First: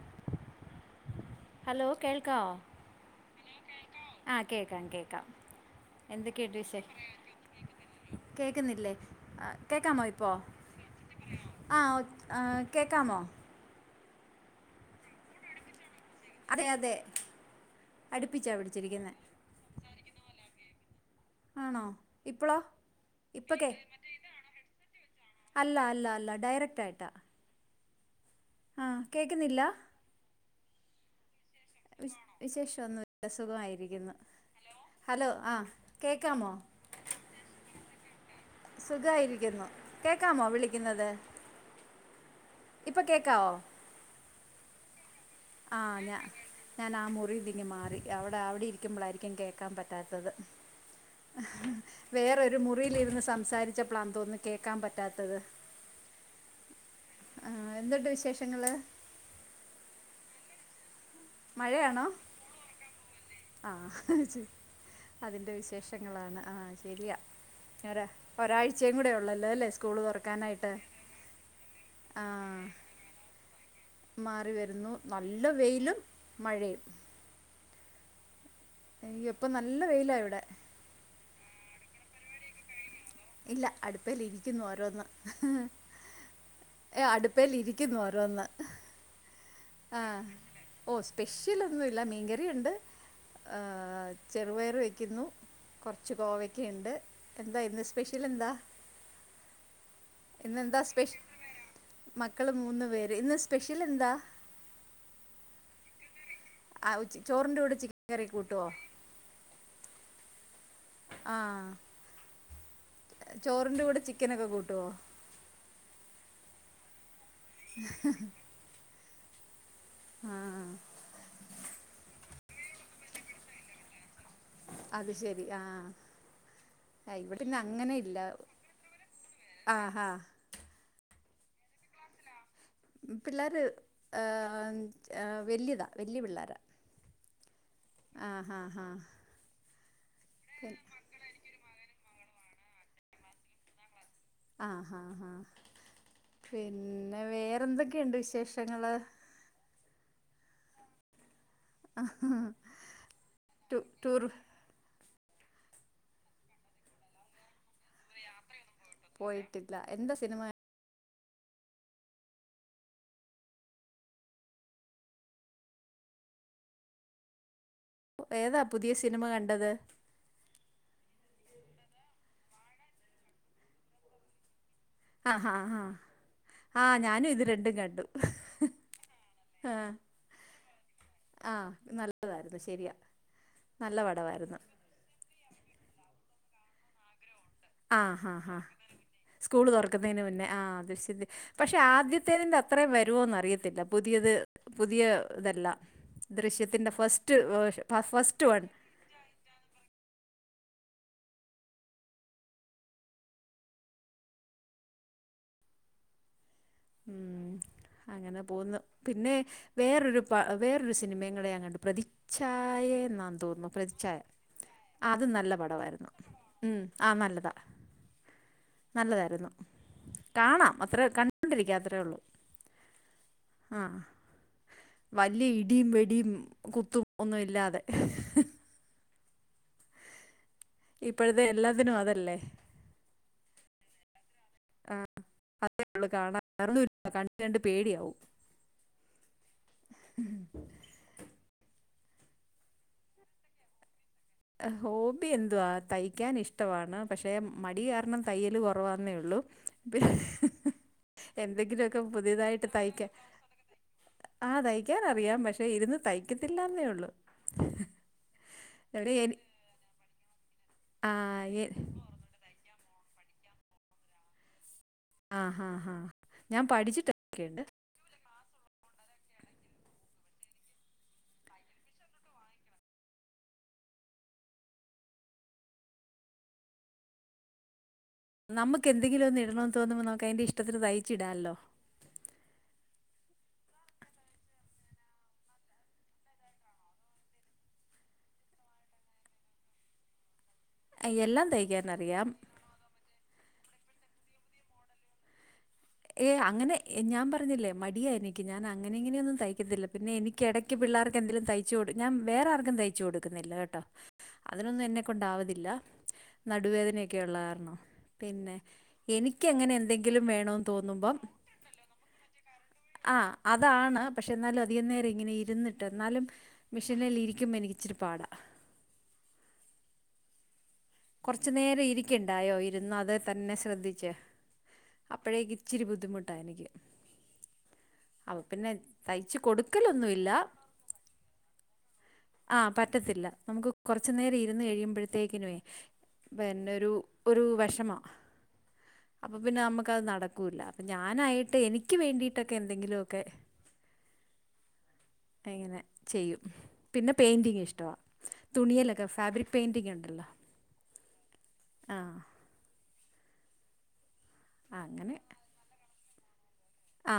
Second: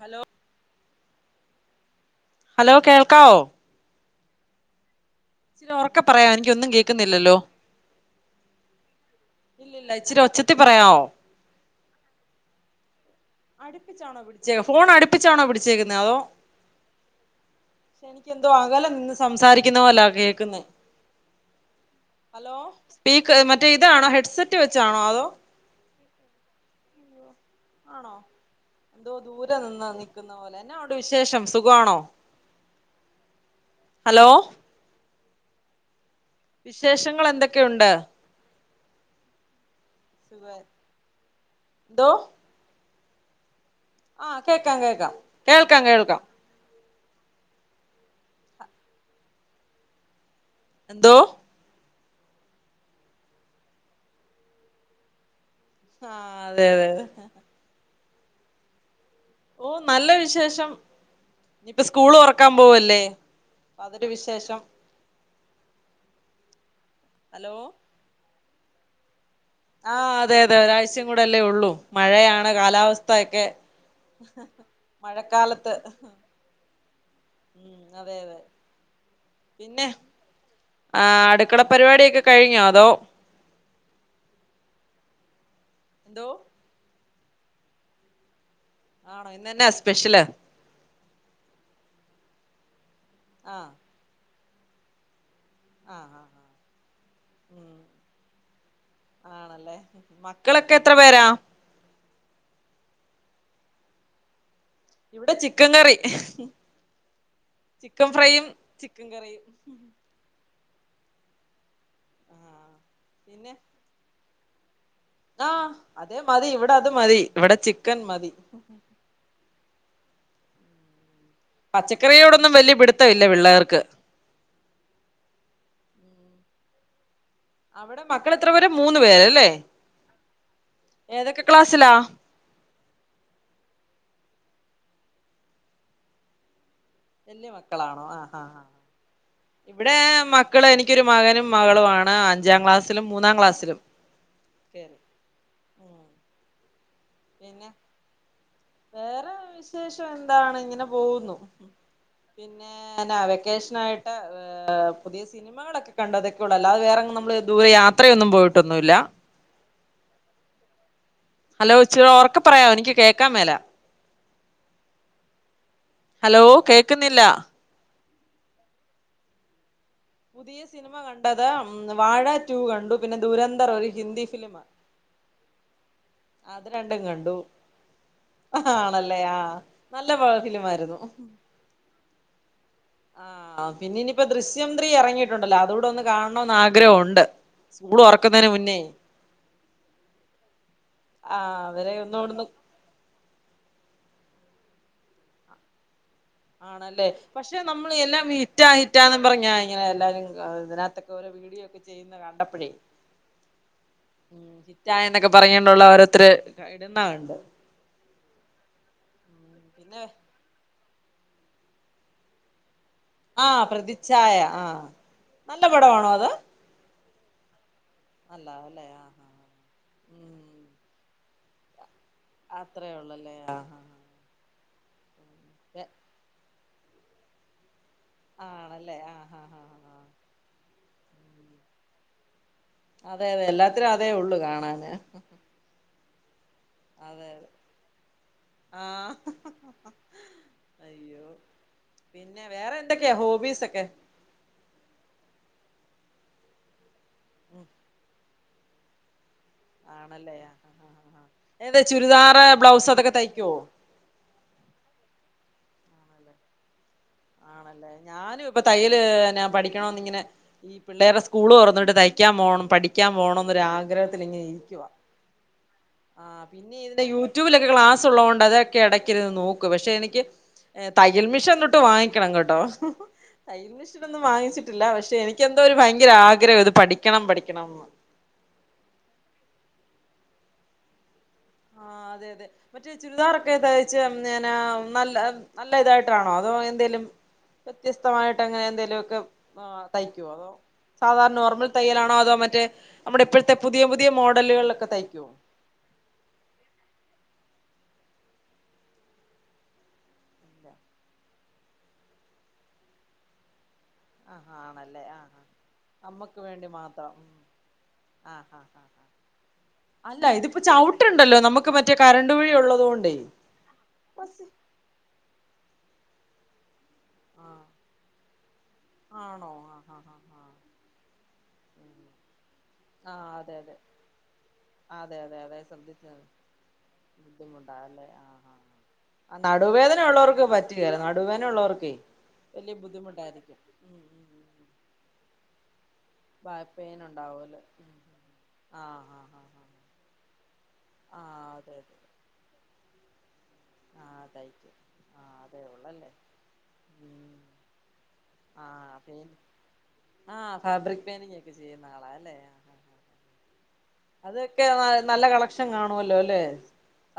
Hello hello കേൾക്കാവോ hello കേൾക്കാവോ hello കേൾക്കാവോ ആഹ് കേക്കാം കേക്കാം ന്ന് ഒറക്കെ പറയോ എനിക്കൊന്നും കേൾക്കുന്നില്ലല്ലോ കേക്കുന്നില്ലേ ആഹ് ഇല്ലില്ല കേക്കാമോ ഇച്ചിരി ഇപ്പോ ഒച്ചത്തി പറയാവോ ആഹ് ഓഹ് ഏഹ് കേക്കാമോ അടുപ്പിച്ചാണോ പിടിച്ചേ ഫോൺ അടുപ്പിച്ചാണോ പിടിച്ചേക്കുന്നത് അതോ അതെ അതെ എനിക്ക് എന്തോ അടുപ്പിച്ചാണ് ആകല്ലെ നിന്ന് പിടിച്ചിരിക്കുന്നത് സംസാരിക്കുന്ന പോലാ കേക്കുന്നേ ആണോ ഹലോ ഇപ്പോളോ സ്പീക്ക് ഇപ്പം മറ്റേ കേ ഇതാണോ ഹെഡ്സെറ്റ് വെച്ചാണോ അതോ അല്ല അല്ല അല്ല ഡയറക്റ്റ് ആയിട്ടാ ആണോ ആ എന്തോ ദൂരെ കേൾക്കുന്നില്ല നിന്ന് നിക്കുന്ന പോലെ എന്നാ ഉണ്ട് വിശേഷം സുഖാ വിശേഷം ഒന്നുല്ല സുഖായിരിക്കുന്നു ഹലോ ഹലോ ഹലോ ആ കേക്കാമോ വിശേഷങ്ങൾ എന്തൊക്കെയുണ്ട് സുഖായിരിക്കുന്നു കേക്കാമോ സുഖായി വിളിക്കുന്നത് എന്തോ ഇപ്പോ കേക്കാവോ ആഹാ കേക്കാം കേക്കാം ആ കേൾക്കാം ഞാ കേൾക്കാം കേട്ടു ഞാൻ ആ മുറിന്ന് ഇങ്ങ് മാറി അവടെ അവടെ ഇരിക്കുമ്പോളായിരിക്കും കേക്കാൻ പറ്റാത്തത് എന്തോ വേറൊരു മുറിൽ ഇരുന്ന് സംസാരിച്ചപ്പോൾ ആണേന്ന് തോന്നുന്നു കേക്കാൻ പറ്റാത്തത് ആഹ് അതെ അതെ അതെ ആഹ് എന്തുണ്ട് വിശേഷങ്ങള് ഓ നല്ല വിശേഷം ഇനിയിപ്പോ മഴയാണോ സ്കൂള് തുറക്കാൻ പോവല്ലേ അതൊരു ആഹ് ചെ വിശേഷം അതിൻ്റെ വിശേഷങ്ങളാണ് ആഹ് ശരിയാ ഹലോ [unintelligible] ഒരാഴ്ചയും കൂടെ ഉള്ളല്ലോ അല്ലേ സ്കൂള് ആഹ് അതെ അതെ തുറക്കാനായിട്ട് ഒരാഴ്ചയും കൂടെല്ലേ ഉള്ളൂ മഴയാണ് ആഹ് കാലാവസ്ഥൊക്കെ മാറി വരുന്നു നല്ല വെയിലും മഴയും ഉം അതെ അതെ അയ്യോ ഇപ്പം നല്ല വെയിലാ ഇവിടെ ആഹ് അടുക്കള പരിപാടിയൊക്കെ കഴിഞ്ഞോ അതോ ഇല്ല അടുപേൽ ഇരിക്കുന്നു ഓരോന്ന് ന്തോ തേ അടുപ്പൽ ഇരിക്കുന്നു ഓരോന്ന് ആണോ ഇന്നന്നെ [unintelligible] ആഹ് ഓ സ്പെഷ്യൽഒന്നുല്ല മീൻകറിഇ ണ്ട് ആ ചെറുപയർ വയ്ക്കുന്നു ആ കുറച്ച് ആ ആ കോവക്കെണ്ട് എന്താ ഉം ഇന്ന് സ്പെഷ്യൽ എന്താ ആണല്ലേ മക്കളൊക്കെ ഇന്നെന്താ എത്ര സ്പെ പേരാ മക്കള് മൂന്ന് പേര് ഇന്ന് സ്പെഷ്യൽ എന്താ ഇന്ന് ചിക്കൻ കറി ആഹ് ചോറിൻ്റെ കൂടെ ചിക്കൻ കറി കൂട്ടുവോ ചിക്കൻ കറി ആഹ് പിന്നെ ചോറിൻ്റെ കൂടെ ചിക്കനൊക്കെ കുട്ടോ ആഹ് അതെ മതി ഇവിടെ അത് മതി ഇവിടെ ചിക്കൻ മതി ആഹ് പച്ചക്കറിയോടൊന്നും വലിയ പിടുത്തല്ല പിള്ളേർക്ക് അത് ശരി ആഹ് ആഹ് ഇവിടെ അവിടെ മക്കൾ എത്ര പേര മൂന്ന് പേരല്ലേ ആ ഹാ ഏതൊക്കെ ക്ലാസ്സിലാ പിള്ളേർ ഏ വലിയതാ വലിയ പിള്ളേരാ വലിയ മക്കളാണോ ആ ആഹ് ആഹ് ഹാ ആഹ് ഹാ ഇവിടെ മക്കള് എനിക്കൊരു മകനും മകളു ആണ് അഞ്ചാം ക്ലാസ്സിലും മൂന്നാം ക്ലാസ്സിലും ആഹ് കേറി ഹാ ഹാ ഉം പിന്നെ പിന്നെ വേറെന്തൊക്കെയുണ്ട് വിശേഷങ്ങള് വേറെ വിശേഷം എന്താണ് ഇങ്ങനെ പോകുന്നു പിന്നെ വെക്കേഷൻ ടു ആയിട്ട് ടൂർ പുതിയ സിനിമകളൊക്കെ കണ്ടതൊക്കെയോള്ളൂ അല്ലാതെ വേറെങ്ങും നമ്മള് ദൂരെ യാത്രയൊന്നും പോയിട്ടൊന്നുമില്ല പോയിട്ടില്ല എന്താ സിനിമ ഹലോ ഇച്ചിരി ഉറക്കെ പറയോ എനിക്ക് കേൾക്കാ മേല ഹലോ കേക്കുന്നില്ല ഏതാ പുതിയ സിനിമ കണ്ടത് പുതിയ സിനിമ കണ്ടത് വാഴ ടു കണ്ടു പിന്നെ ദുരന്തർ ഒരു ഹിന്ദി ഫിലിമാ ആഹ് ഹ ഹ അത് രണ്ടും കണ്ടു ആണല്ലേ ആഹ് നല്ല ഫിലിമായിരുന്നു ആഹ് നല്ലതായിരുന്നു ശരിയാ ആഹ് പിന്നെ നല്ല ഇനിയിപ്പോ പടവായിരുന്നു ദൃശ്യം ത്രീ ഇറങ്ങിയിട്ടുണ്ടല്ലോ അതുകൂടെ ഒന്ന് കാണണന്ന് ആഗ്രഹുണ്ട് ആഹ് ഹാ ഹാ സ്കൂൾ തുറക്കുന്നതിന് മുന്നേ ആഹ് അത് ശരി ആഹ് പക്ഷെ അവരെ ഒന്നുകൂടൊന്ന് ആദ്യത്തേതിന്റെ ത്രേം വരോന്നറിയത്തില്ല പുതിയത് പുതിയ ഇതല്ല ദൃശ്യത്തിൻ്റെ ആണല്ലേ ഫസ്റ്റ് പക്ഷെ വേർ നമ്മൾ എല്ലാം ഫസ്റ്റ് വൺ ഹിറ്റാ ഹിറ്റാന്നും പറഞ്ഞ ഇങ്ങനെ എല്ലാരും അതിനകത്തൊക്കെഓരോ വീടിയോ ഒക്കെ ചെയ്യുന്ന കണ്ടപ്പോഴേ ഹിറ്റായന്നൊക്കെ പറഞ്ഞണ്ടുള്ള ഓരോരുത്തരു ഇടുന്ന കണ്ട് ഉം അങ്ങനെ പോന്നു പിന്നെ പിന്നെ വേറൊരു പ വേറെ ഒരു സിനിമയുംകൂടി ഞാൻ കണ്ടു പ്രതിച്ഛായന്നാ ആ തോന്നുന്നു പ്രതിച്ഛായ ആ അത് നല്ല പടമായിരുന്നു ഉം ആ നല്ലതാ നല്ലതാല്ലേ നല്ലതായിരുന്നു കാണാം അത്രേ കണ്ടൊണ്ടിരിക്ക അത്രേ ഒള്ളൂ അത്രെ ഉള്ളല്ലേ ആ വല്ല്യ ഇടിയും വെടിയും കുത്തും ഒന്നും ഇല്ലാതെ ആണല്ലേ ആഹ് ആഹ് ആഹ് ആഹ് ഇപ്പോഴത്തെ എല്ലാത്തിനും അതല്ലേ അതെ അതെ എല്ലാത്തിനും അതേ ഒള്ളു കാണാന് അതേള്ളൂ കാണാൻ വേറൊന്നുല്ല കണ്ട് കണ്ട് പേടിയാവും ആഹ് അയ്യോ പിന്നെ വേറെ എന്തൊക്കെയാ ഹോബീസ് ഒക്കെ? ഹോബി എന്തുവാ തയ്ക്കാൻ ഇഷ്ടമാണ് പക്ഷെ മടി കാരണം തയ്യല് കൊറവാന്നേ ഒള്ളു ആണല്ലേ ആ ആ ആ ഏത് എന്തെങ്കിലൊക്കെ ചുരിദാറ് പുതിയതായിട്ട് ബ്ലൗസ് തയ്ക്കാൻ അതൊക്കെ തയ്ക്കുവോ ആ തയ്ക്കാൻ അറിയാം പക്ഷെ ഇരുന്ന് ആണല്ലേ തയ്ക്കത്തില്ലാന്നേ ഒള്ളു ആണല്ലേ ഞാനും ഇപ്പ തയ്യല് എനി പഠിക്കണന്ന് ഇങ്ങനെ ഈ ആ പിള്ളേടെ സ്കൂള് എ തൊറന്നിട്ട് തയ് യ്ക്കാൻ പോ പഠിക്കാൻ പോണം ന്ന ആഗ്രഹത്തിൽ ഇങ്ങനെ ഇരിക്കുവ ആ ഹാ ഹാ ആ ഞാൻ പിന്നെ ഇതിന്റെ പഠിച്ചിട്ടൊക്കെയുണ്ട് യൂട്യൂബിലൊക്കെ ക്ലാസ് സുള്ളൊണ്ട് അതൊക്കെ എടക്ക് ഇരുന്നു നോക്കും പക്ഷെ എനിക്ക് തയ്യൽ മിഷൻ ഒന്നുട്ട് വാങ്ങി ക്കണം കേട്ടോ തയ്യൽ മിഷീൻ ഒന്നും വാങ്ങിച്ചിട്ടില്ല പക്ഷെ എനിക്ക് എന്തോ ഒരു ഭയങ്കര ആഗ്രഹം ഇത് പഠിക്കണം പഠിക്കണം എന്ന് നമുക്ക് എന്തങ്കിലും ഒന്ന് ഇടണമന്ന് തോന്നുമ്പോ നമുക്ക് അയിന്റെ ഇഷ്ടത്തിന് തയ്ച്ച് ഇടാല്ലോ ആ അതെ അതെ മറ്റേ ചുരിദാറൊക്കെ തയിച്ച ങ്ങന നല്ല നല്ല ഇതായിട്ടാണോ അതോ എന്തെലും വ്യത്യസ്തമായിട്ട് അങ്ങനെ എന്തേലു ഒക്കെ തയ്ക്കോ അതോ സാധാരണ എല്ലാം നോർമൽ തയ്യലാണോ തയ്ക്കാനറിയാം അതോ മറ്റേ നമ്മുടെ ഇപ്പഴത്തെ പുതിയ പുതിയ മോഡലുകളിലൊക്കെ തയ്ക്കോ ഏയ് അങ്ങനെ ഞാൻ പറഞ്ഞില്ലേ മടിയാ എനിക്ക് ഞാൻ അങ്ങനെ ഇങ്ങനെയൊന്നും തയ്ക്കത്തില്ല പിന്നെ എനി ക്കെടക്ക് പിള്ളാർക്ക് എന്തേലും തയ്ച്ചു കൊടു ഞാൻ വേറെ ആർക്കും തയ്ച്ചു കൊടുക്കുന്നില്ല കേട്ടോ ആഹ് അതിനൊന്നും ആണല്ലേ ആഹ് ആഹ് എന്നെക്കൊണ്ടാവതില്ല നമ്മക്ക് വേണ്ടി മാത്രം നടുവേദനയൊക്കെയുള്ള കാർണം ആഹ് പിന്നെ ആഹ് ആഹ് എനിക്ക് എങ്ങനെ എന്തെങ്കിലും അല്ല വേണോ ഇതിപ്പോ തോന്നുമ്പം ചവിട്ടുണ്ടല്ലോ നമുക്ക് മറ്റേ കരണ്ട് വഴി ഉള്ളത് കൊണ്ടേ ആഹ് അതാണ് പക്ഷെ ന്നാലും അ അധികം നേരം ഇങ്ങനെ ഇരുന്നിട്ട് എന്നാലും മിഷീനിൽ ഇരിക്കുമ്പോ ആഹ് എനിക്ക് ഇച്ചിരി പാടാ ആണോ ആഹ് ആഹ് ആഹ് കൊറ്ച്ചു നേര ഇരി കെണ്ടായോ ഇരുന്ന് അതേ ആഹ് തന്നെ അതെ അതെ ശ്രദ്ധിച്ച് അതെ അപ്പഴേക്ക് ഇച്ചിരി ബുദ്ധിമുട്ടാ എനിക്ക് ബുദ്ധിമുട്ടാ ല്ലേ അപ്പൊ പിന്നെ തയ്ച്ച് കൊടുക്കലൊന്നു ഇല്ല ഉള്ളവർക്ക് പറ്റുകേല നടുവേന ഉള്ളോർക്കേ ആഹ് പറ്റത്തില്ല നമുക്ക് കൊർച്ച് നേരം ഇരുന്ന് ഉം കഴിയുമ്പഴത്തേക്കിനേ ബാക്ക് പെന്നൊരു പെയിൻ ഒരു ഉണ്ടാവൂലോ ഉം വെഷമം ആഹ് അപ്പൊ ആഹ് ആഹ് പിന്നെ നമുക്കത് നടക്കൂല്ല അപ്പൊ ആഹ് ആഹ് ഞാനായിട്ട് അതെ എനിക്ക് അതെ വേണ്ടി ക്കെ എന്തെങ്കിലും ഒക്കെ ആഹ് തയ്ക്കും ആഹ് അതേ ഇങ്ങനെ ഉള്ളല്ലേ ചെയ്യും പിന്നെ ഉം പെയിന്റിങ് ഇഷ്ടവാ ആഹ് തുണിയിലൊക്കെ പെയിൻ ഫാബ്രിക് പെയിന്റിങ് ഉണ്ടല്ലോ ആഹ് ഫാബ്രിക് പെയിന്റിംഗ് ഒക്കെ ചെയ്യുന്ന ആഹ് ആളാല്ലേ അതൊക്കെ അങ്ങനെ നല്ല കളക്ഷൻ കാണുവല്ലോലെ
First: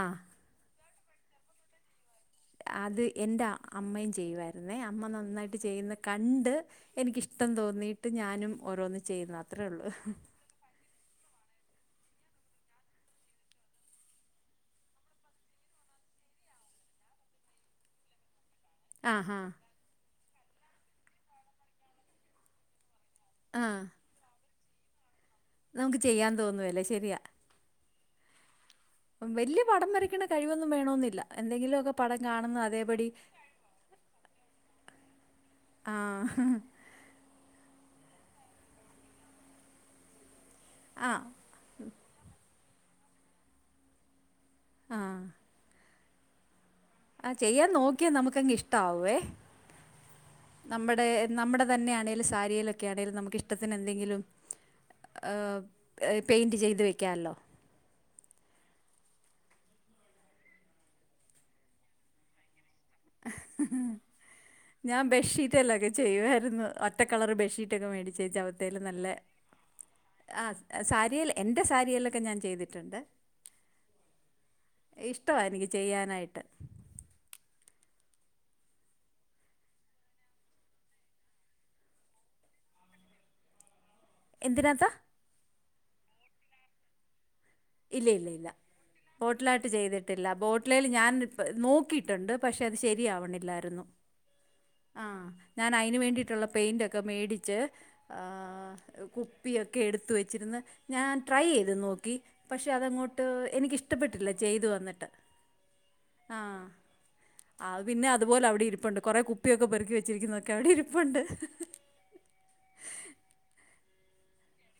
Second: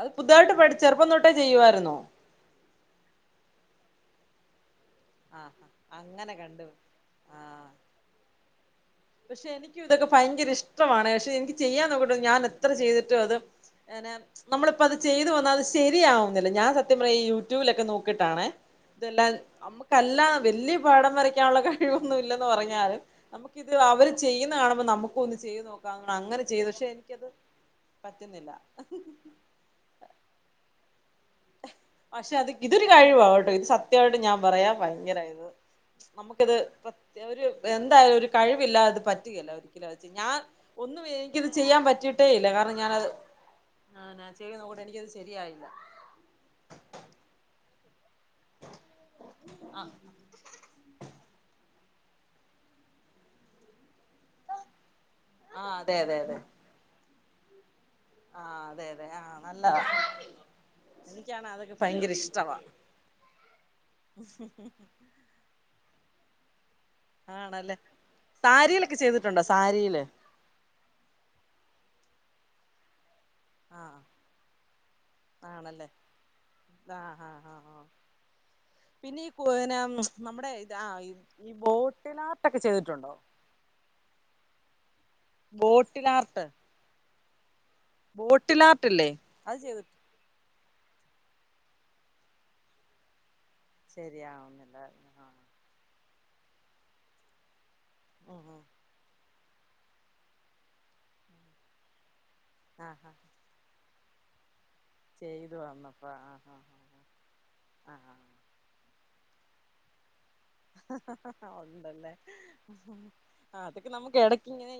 അത് പുതുതായിട്ട് പഠി ചെറുപ്പം തൊട്ടേ ചെയ്യുവായിരുന്നോ? അത് എൻ്റെ അമ്മയും ചെയ്യുവായിരുന്നേ അമ്മ നന്നായിട്ട് ആഹ് ചെയ്യുന്ന അങ്ങനെ കണ്ട് കണ്ടു എനിക്കിഷ്ടം ആഹ് തോന്നിയിട്ട് ഞാനും ഓരോന്ന് ചെയ്യുന്നു പക്ഷെ അത്രേ എനിക്കും ഒള്ളു ഇതൊക്കെ ഭയങ്കര ഇഷ്ടമാണ് പക്ഷെ എനിക്ക് ചെയ്യാൻ നോക്കിട്ട് ഞാൻ എത്ര ചെയ്തിട്ടും അത് [unintelligible] നമ്മളിപ്പ അത് ചെയ്ത് വന്നാൽ അത് ശരിയാവുന്നില്ല ഞാൻ സത്യം പറ ഈ യൂട്യൂബിലൊക്കെ നോക്കിട്ടാണേ ഇതെല്ലാം ആഹാ നമ്മുക്കല്ല വല്യ പടം വരയ്ക്കാനുള്ള കഴിവൊന്നും ഇല്ലെന്ന് പറഞ്ഞാലും നമുക്കിത് ആഹ് അവര് ചെയ്യുന്ന കാണുമ്പോ നമുക്കും ഒന്ന് ചെയ്ത് നമുക്ക് നോക്കാം ചെയ്യാൻ അങ്ങനെ ചെയ്തു തോന്നുവല്ലേ പക്ഷെ ശരിയാ എനിക്കത് പറ്റുന്നില്ല വല്യ പടം വരയ്ക്ക്ണ കഴിവൊന്നും വേണോന്നില്ല എന്തങ്കിലൊക്കെ പക്ഷെ അത് ഇതൊരു കഴിവാണ് ഇത് സത്യയിട്ട് ഞാൻ പറയാ ഭയങ്കര ഇത് ആഹ് നമുക്കിത് ഒരു എന്തായാലും ഒരു കഴിവില്ലാതെ പറ്റില്ല ഒരിക്കലോ ഞാൻ ഒന്നും ആഹ് എനിക്ക് ചെയ്യാൻ പറ്റിയിട്ടേ ഇല്ല കാരണം ഞാനത് ചെയ്യൂന്നൊണ്ട് എനിക്കത് ആഹ് ശരിയായില്ല ആഹ് ചെയ്യാൻ നോക്കിയാ നമുക്ക്ങ് ഇഷ്ട്ടാവേ ആഹ് നമ്മുടെ നമ്മുടെ തന്നൊണെലും സാരിയിലൊക്കെണേലും നമുക്കിഷ്ടത്തിന് എന്തെങ്കിലും ആ അതെ അതെ പെയിന്റ് ചെയ്ത് വെക്കാല്ലോ ആഹ് അതെ അതെ ആഹ് നല്ലത എനിക് അതൊക്കെ ഭയങ്കര ഇഷ്ടവാ ഞാൻ ബെഡ്ഷീറ്റ്ല്ലൊക്കെ ചെയ്യുവായിരുന്നു. ഒറ്റ കളറ് ആണല്ലേ ബെഡ്ഷീറ്റൊക്കെ മേടിച്ചേ ചവത്തേല് സാരിയിലൊക്കെ നല്ല ചെയ്തിട്ടുണ്ടോ സാരിയില് ആഹ് സാരിയേൽ എന്റെ സാരിയിലൊക്കെ ഞാൻ ചെയ്തിട്ടുണ്ട് ആഹ് ഇഷ്ടമാണ് എനിക്ക് ആണല്ലേ ചെയ്യാനായിട്ട് ആഹ് ആഹ്ആഹ് ആഹ് പിന്നീ കോയനെ നമ്മുടെ ഇതാ ആഹ് ഇ ഈ ബോട്ടിനാർട്ടൊക്കെ ചെയ്തിട്ടുണ്ടോ? എന്തിനാത്താ ബോട്ടിലാർട്ട് ഇല്ല ഇല്ല ഇല്ല ആർട്ടില്ലേ അത് ബോട്ടിലായിട്ട് ചെയ്തി ചെയ്ത് ട്ടീല്ല ബോട്ടിലേൽ ഞാൻ നോക്കിയിട്ടുണ്ട് പക്ഷെ അത് ശരിയാവണില്ലായിരുന്നു. ശരിയാവുന്നില്ല ആഹ് ഞാന് അയിന് വേണ്ടിയിട്ടുള്ള പെയിന്റോക്കെ മേടിച്ച് ഉം ഉം ആഹ് കുപ്പി ഒക്കെ എടുത്ത് വെച്ചിരുന്ന് ഞാൻ ട്രൈയ്ത് നോക്കി പക്ഷേ ആ ആ അതങ്ങോട്ട് എനിക്കിഷ് ടപ്പെട്ടില്ല ചെയ്തു വന്നിട്ട് ചെയ്തു വന്നപ്പോ ആ ആ ആഹ് അത് ആ പിന്നെ ആ ആ അതുപോലെ അവിടെ ഇരിപ്പുണ്ട്. കൊറെ കുപ്പിയൊക്കെ പെറുക്കി വെ ച്ചിരിക്കുന്നൊക്കെ അവിടി ഒണ്ടല്ലേ അതൊക്കെ നമുക്ക് എടക്ക് ഇങ്ങനെ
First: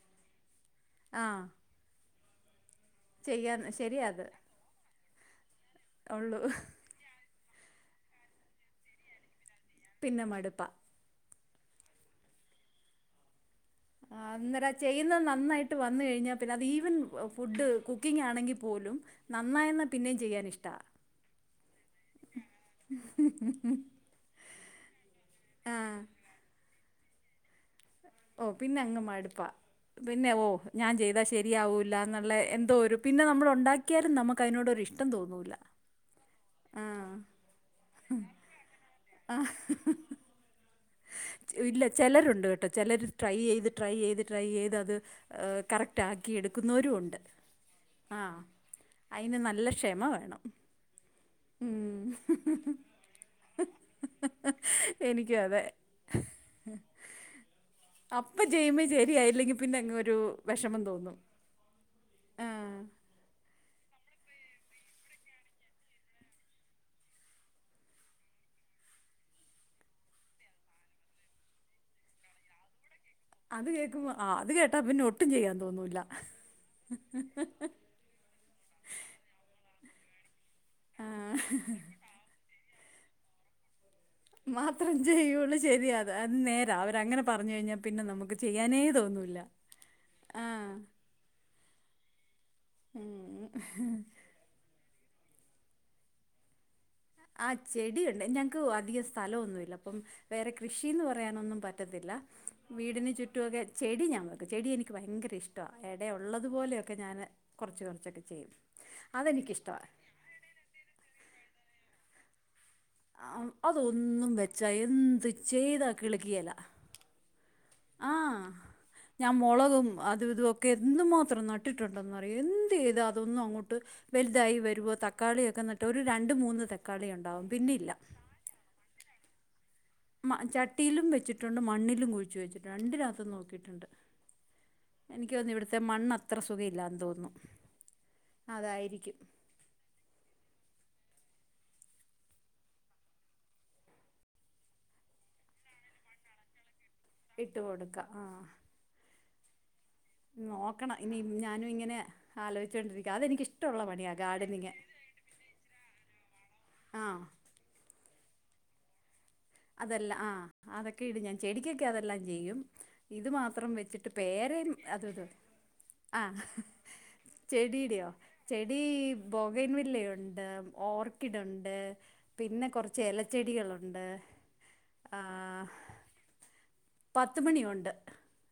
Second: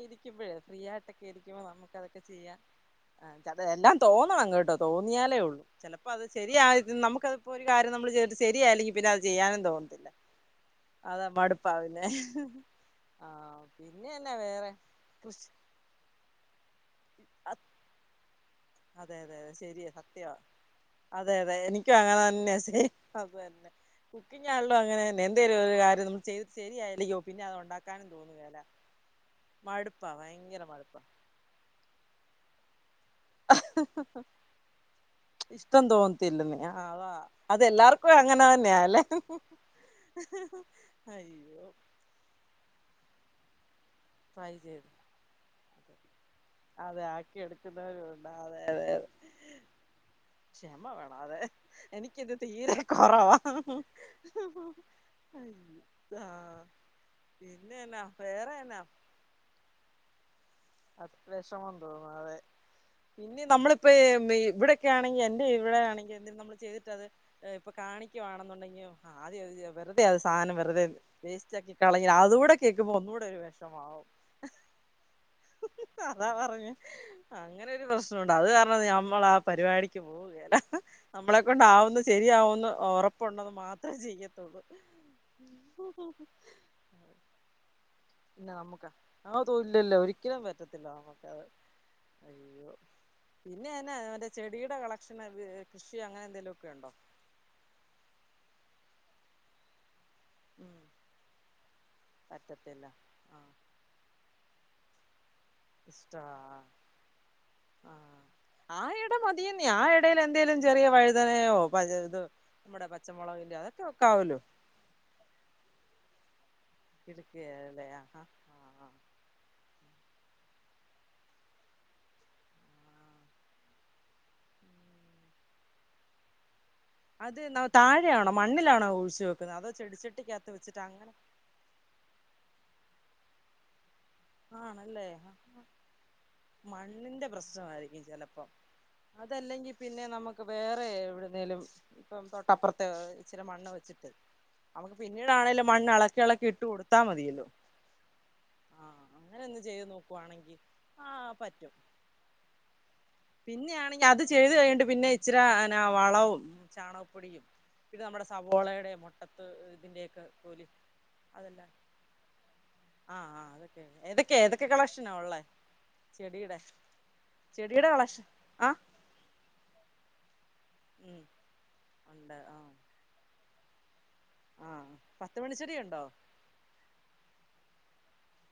ഫ്രീ ആഹ് ആയിട്ടക്കെയിരിക്കുമ്പ നമുക്കതൊക്കെ ചെയ്യാം അ ചെയ്യാൻ എല്ലാം ശരിയാ അത് തോന്നണം കെട്ടോ തോന്നിയാലേ ഉള്ളൂ ചെലപ്പോ അത് ഉള്ളൂ ശരിയായത് നമുക്കത് ഇപ്പോ ഒരു കാര്യം നമ്മള് ചെയ്തിട്ട് ശരിയായില്ലെങ്കി പിന്നെ അത് ചെയ്യാനും തോന്നുലാ പിന്നെ മടുപ്പാ അതാ മടുപ്പാ പിന്നെ ആഹ് പിന്നെ എന്നാ വേറെ അന്നേരം ചെയ്യുന്നത് കൃഷി നന്നായിട്ട് വന്ന് കഴിഞ്ഞാ പിന്നെ അത് ഈവൻ അതെ ഫുഡ് കുക്കിംങ്‌ ആണെങ്കിൽ അതെ അതെ നന്നായന്ന ശരിയാ പിന്നേം ചെ സത്യവാ അതെ അതെ എനിക്കും അങ്ങനെ തന്നെ സെയിം അത് തന്നെ കുക്കിങ്ങ് ആണല്ലോ അങ്ങനെന്നെ എന്തേലും ഒരു ആഹ് കാര്യം ന ചെയ്ത് ശരിയായില്ലരിക്കോ പിന്നെ അത്ണ്ടാ ഓഹ് പിന്നെ അങ്ങ് മടുപ്പാ മടുപ്പാ പിന്നെ ഓ ഭയങ്കര ഞാൻ മടുപ്പാ ചെയ്താ ശെരി ശെരിയാവൂല്ല എന്നുള്ള എന്തോ ഒരു പിന്നെ നമ്മൾ ഉണ്ടാക്കിയാലും നമുക്ക് അതിനോടൊരു ഇഷ്ടം തോന്നൂല്ല ത്തില്ല അതാ ആഹ് അതെല്ലാർക്കും അങ്ങനെ തന്നെയാല്ലേ. ആഹ് അതെ ഇല്ല ചെലരുണ്ട് കേട്ടോ ചെലര് ട്രൈ എയ്ത് ട്രൈ എയ്ത് ട്രൈ എയ്ത് അത് കറക്റ്റ് ആക്കി എടു അതെ ആക്കി എടുക്കുന്നവരുണ്ട്. അതെ അതെ അതിന് നല്ല ക്ഷമ വേണം ക്ഷമ വേണം അതെ ഉം എനിക്ക്ത് തീരെ കൊറവാ ആ പിന്നെ എന്നാ അപ്പ വേറെ എന്നാ ചെയ്യുമ്പോ ശരിയായില്ലെങ്കി പിന്നെ അങ്ങരു വെഷമം തോന്നും. വെഷമം തോന്നും അതെ ആ പിന്നേ നമ്മളിപ്പോ ഈ ഇവിടെക്കെ ആണെങ്കി എന്റെ ഇവിടെയാണെങ്കി എന്തേലും നമ്മള് ചെയ് തിട്ടത് ഏഹ് ഇപ്പൊ കാ ണിക്കുവാണെന്നുണ്ടെങ്കി ആ ത് ഇത് വെർതെ അത് സാനം വെർതെ വേസ്റ്റാക്കി കളയ അതൂടെ കേക്കുമ്പോ ഒന്നൂടൊരു വെഷമാവും. ആഹ് അത് കേട്ടാ പിന്നെ ഒട്ടും ചെയ്യാൻ തോന്നൂല്ല. അത്കൊണ്ടാ അത് കാരണം നമ്മളാ പരിപാടിക്ക് പോവുകേല്ല. ആ നമ്മളെ കൊണ്ടാവുന്ന ശരിയാവൊന്ന് ഒറപ്പുണ്ടത് മാത്രേ ചെയ്യ മാത്രം ചെയ്യൊള്ളൂ. ശരിയാ അത് അത് നേരാ. അവരങ്ങനെ പറഞ്ഞു കഴിഞ്ഞാ പിന്നെ നമു പിന്നെ നമ്മുക്കാ അതുല്ലല്ലോ ഒരിക്കലും ആ പറ്റത്തില്ല നമ്മുക്കത്. അയ്യോ ഉം പിന്നെന്നാ മറ്റേ ചെടിയുടെ കളക്ഷന് ഏഹ് കൃഷി അങ്ങനെ എന്തേലൊക്കെ ഉണ്ടോ? ആഹ് ചെടിയുണ്ട്. ഞൻക്ക് അധികം സ്ഥലോന്നൂല്ല അപ്പം വേറെ ഉം കൃഷീന്ന് പറയാനൊന്നും പറ്റത്തില്ല. പറ്റത്തില്ല വീടിന് ആ ചുറ്റുവൊക്കെ ചെടി ഞാൻ വെക്കും. ചെടി എനിക്ക് ഭയങ്കര ഇഷ് ടാ. എടെ ഇഷ്ടാ ഒള്ളതു പോലെയൊക്കെ ഞാന് കൊറച്ച് ആ കൊറച്ചൊക്കെ ചെയ്യും. അതെനിക്കിഷ്ടവാ. ഇടേല് എന്തെേലും ചെറിയ വഴുതനയോ മറ്റേ തോ മൊ ആഹ് അതൊന്നും വെച്ചാ എന്ത് ചെയ്താ കിളക്കിയേലാ. കിളക്കിയേലലെ ഹ ഹ [unintelligible] ഞാമൊളകും അതും ഇതുമൊക്കെ എന്തു മാത്രം നട്ടിട്ടുണ്ടെന്നറിയോ എന്തീതാ ആഹ് അതൊന്നും അങ്ങോട്ട് വൽതായി വരുവോ തക്കാളിയൊക്കെ നട്ട് ഒരു രണ്ട് മൂന്ന് തക്കാളി അത് ഒണ്ടാവും. ന പിന്നെ ഇല്ല. താഴെയാണോ മണ്ണിലാണോ കുഴിച്ച് വെക്കുന്ന അതോ ചെടിച്ച മ ചട്ടിയിലും വെച്ചിട്ടുണ്ട് മണ്ണിലും കുഴിച്ച് വെച്ചിട്ട് രണ്ടിനകത്തും നോക്കിയിട്ടുണ്ട്. ആണല്ലേ ആ, എനിക്ക് തോന്നുന്നു ഇവിടുത്തെ മണ്ണാ മണ്ണിന്റെ പ്രശ്നമായിരിക്കും ചെലപ്പോം. അതായിരിക്കും അതല്ലെങ്കി പിന്നെ നമുക്ക് വേറെ എവിടുന്നേലും ഇപ്പം തൊട്ടപ്പുറത്തെ ഇച്ചിര മണ്ണ് വെച്ചിട്ട് നമുക്ക് പിന്നീടാണല്ലോ മണ്ണ് അളക്കിളക്കി ഇട്ട് കൊടുത്ത് ഇട്ട് കൊടുക്ക ആഹ്. അങ്ങനെയൊന്ന് ചെയ്ത് നോ നോക്കണം ഇനി ഞാനും ഇങ്ങനെ ആലോചിച്ചുകൊണ്ടിരിക്കുക അതെനിക്കിഷ്ടമുള്ള പിന്നെയാണ് ഞ് പണിയാണ് അത് ചെയ്ത് ഗാർഡനിങ് കഴിഞ്ഞിട്ട് പിന്നെ ഇച്ച്രാ അനാ വളവും ആ ചാണകപ്പൊടിയും പിന്നെ നമ്മടെ സവോളെടെ മു അതെല്ല ആഹ് അതൊക്കെ ഇടും ഞാൻ. അതെല്ലാം ചെടിക്കൊക്കെ അതെല്ലാം ചെയ്യും. ആഹ് ഇത് ആഹ് മാത്രം അതൊക്കെ വെ ഏതൊക്കെ ഏതൊക്കെ പേരാറ് കളക്ഷനാ അതൂതാ ഉള്ളേ ആഹ് ചെടിയുടെ ചെടിയുടെ ചെടിയുടേയോ? കളക്ഷൻ ആഹ് ചെടീ ബൊഗൈൻ വില്ലയുണ്ട്, ഉം ഓർക്കിഡ് ഉണ്ട് ഉണ്ട് പിന്നെ ആഹ് കൊർ ച്ചെലച്ചെടികളുണ്ട്. ആഹ്, പത്ത് മണിച്ചെടിയുണ്ടോ? പത്ത് മണിയുണ്ട്.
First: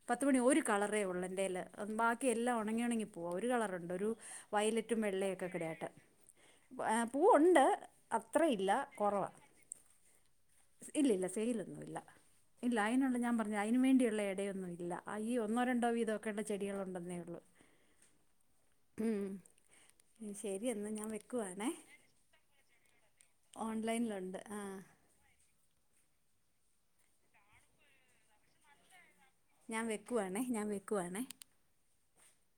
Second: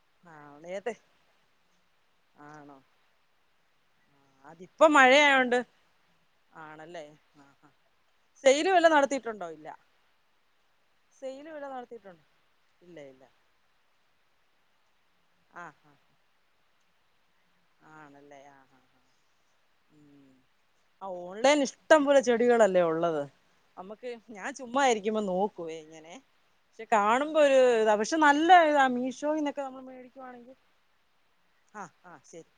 പത്ത്മണി ഒരു ആഹ് ഏത് കളറേ ഒള്ളൂ എന്റെല്. ബാക്കി എല്ലാം ആണോ ഒണങ്ങി ഒണങ്ങി പോ ഒരു കളറുണ്ട് ഒരു അതിപ്പോ വയലറ്റും മഴയായോണ്ട് വെള്ളയൊക്കെക്കിടയാട്ട്. ഏഹ് ആണല്ലേ ആഹ് പൂവുണ്ട് ആഹ് സെയില് അത്രയില്ല വല്ലോം കൊറവ. നടത്തിയിട്ടുണ്ടോ ഇല്ല ഇല്ലല്ല സെയില് വല്ലോം സെയിലൊന്നും ഇല്ല. നടത്തിയിട്ടുണ്ടോ ഇല്ല അയിനൊള്ള ഞാൻ ല്ല അയിനും മേണ്ടിയുള്ള ഇടയൊന്നും ഇല്ല. ആ ഈ ഒന്നോ ആഹ് രണ്ടോ ആഹ് വീതൊക്കെള്ള ചെടികളുണ്ടെന്നേയൊള്ളൂ. ആണല്ലേ ആഹ് ആഹ് ഉം ഉം ഉം, ആ ഓൺലൈൻല് ഇഷ്ടം പോലെ ചെടികളല്ലേ ഉള്ളത്? നമ്മക്ക് ഓൺലൈനിലുണ്ട് ഞാൻ ആ ചുമ്മാ ആയി രിക്കുമ്പോ നോക്കുവേ ഇങ്ങനെ. പക്ഷെ കാണുമ്പോ ഒര് പക്ഷെ നല്ല ഇതാ മീഷോ ഞാൻ വെക്കുവാണേ ഞാൻ വെക്കുവാണ്. ആഹ് ആഹ് ശരി.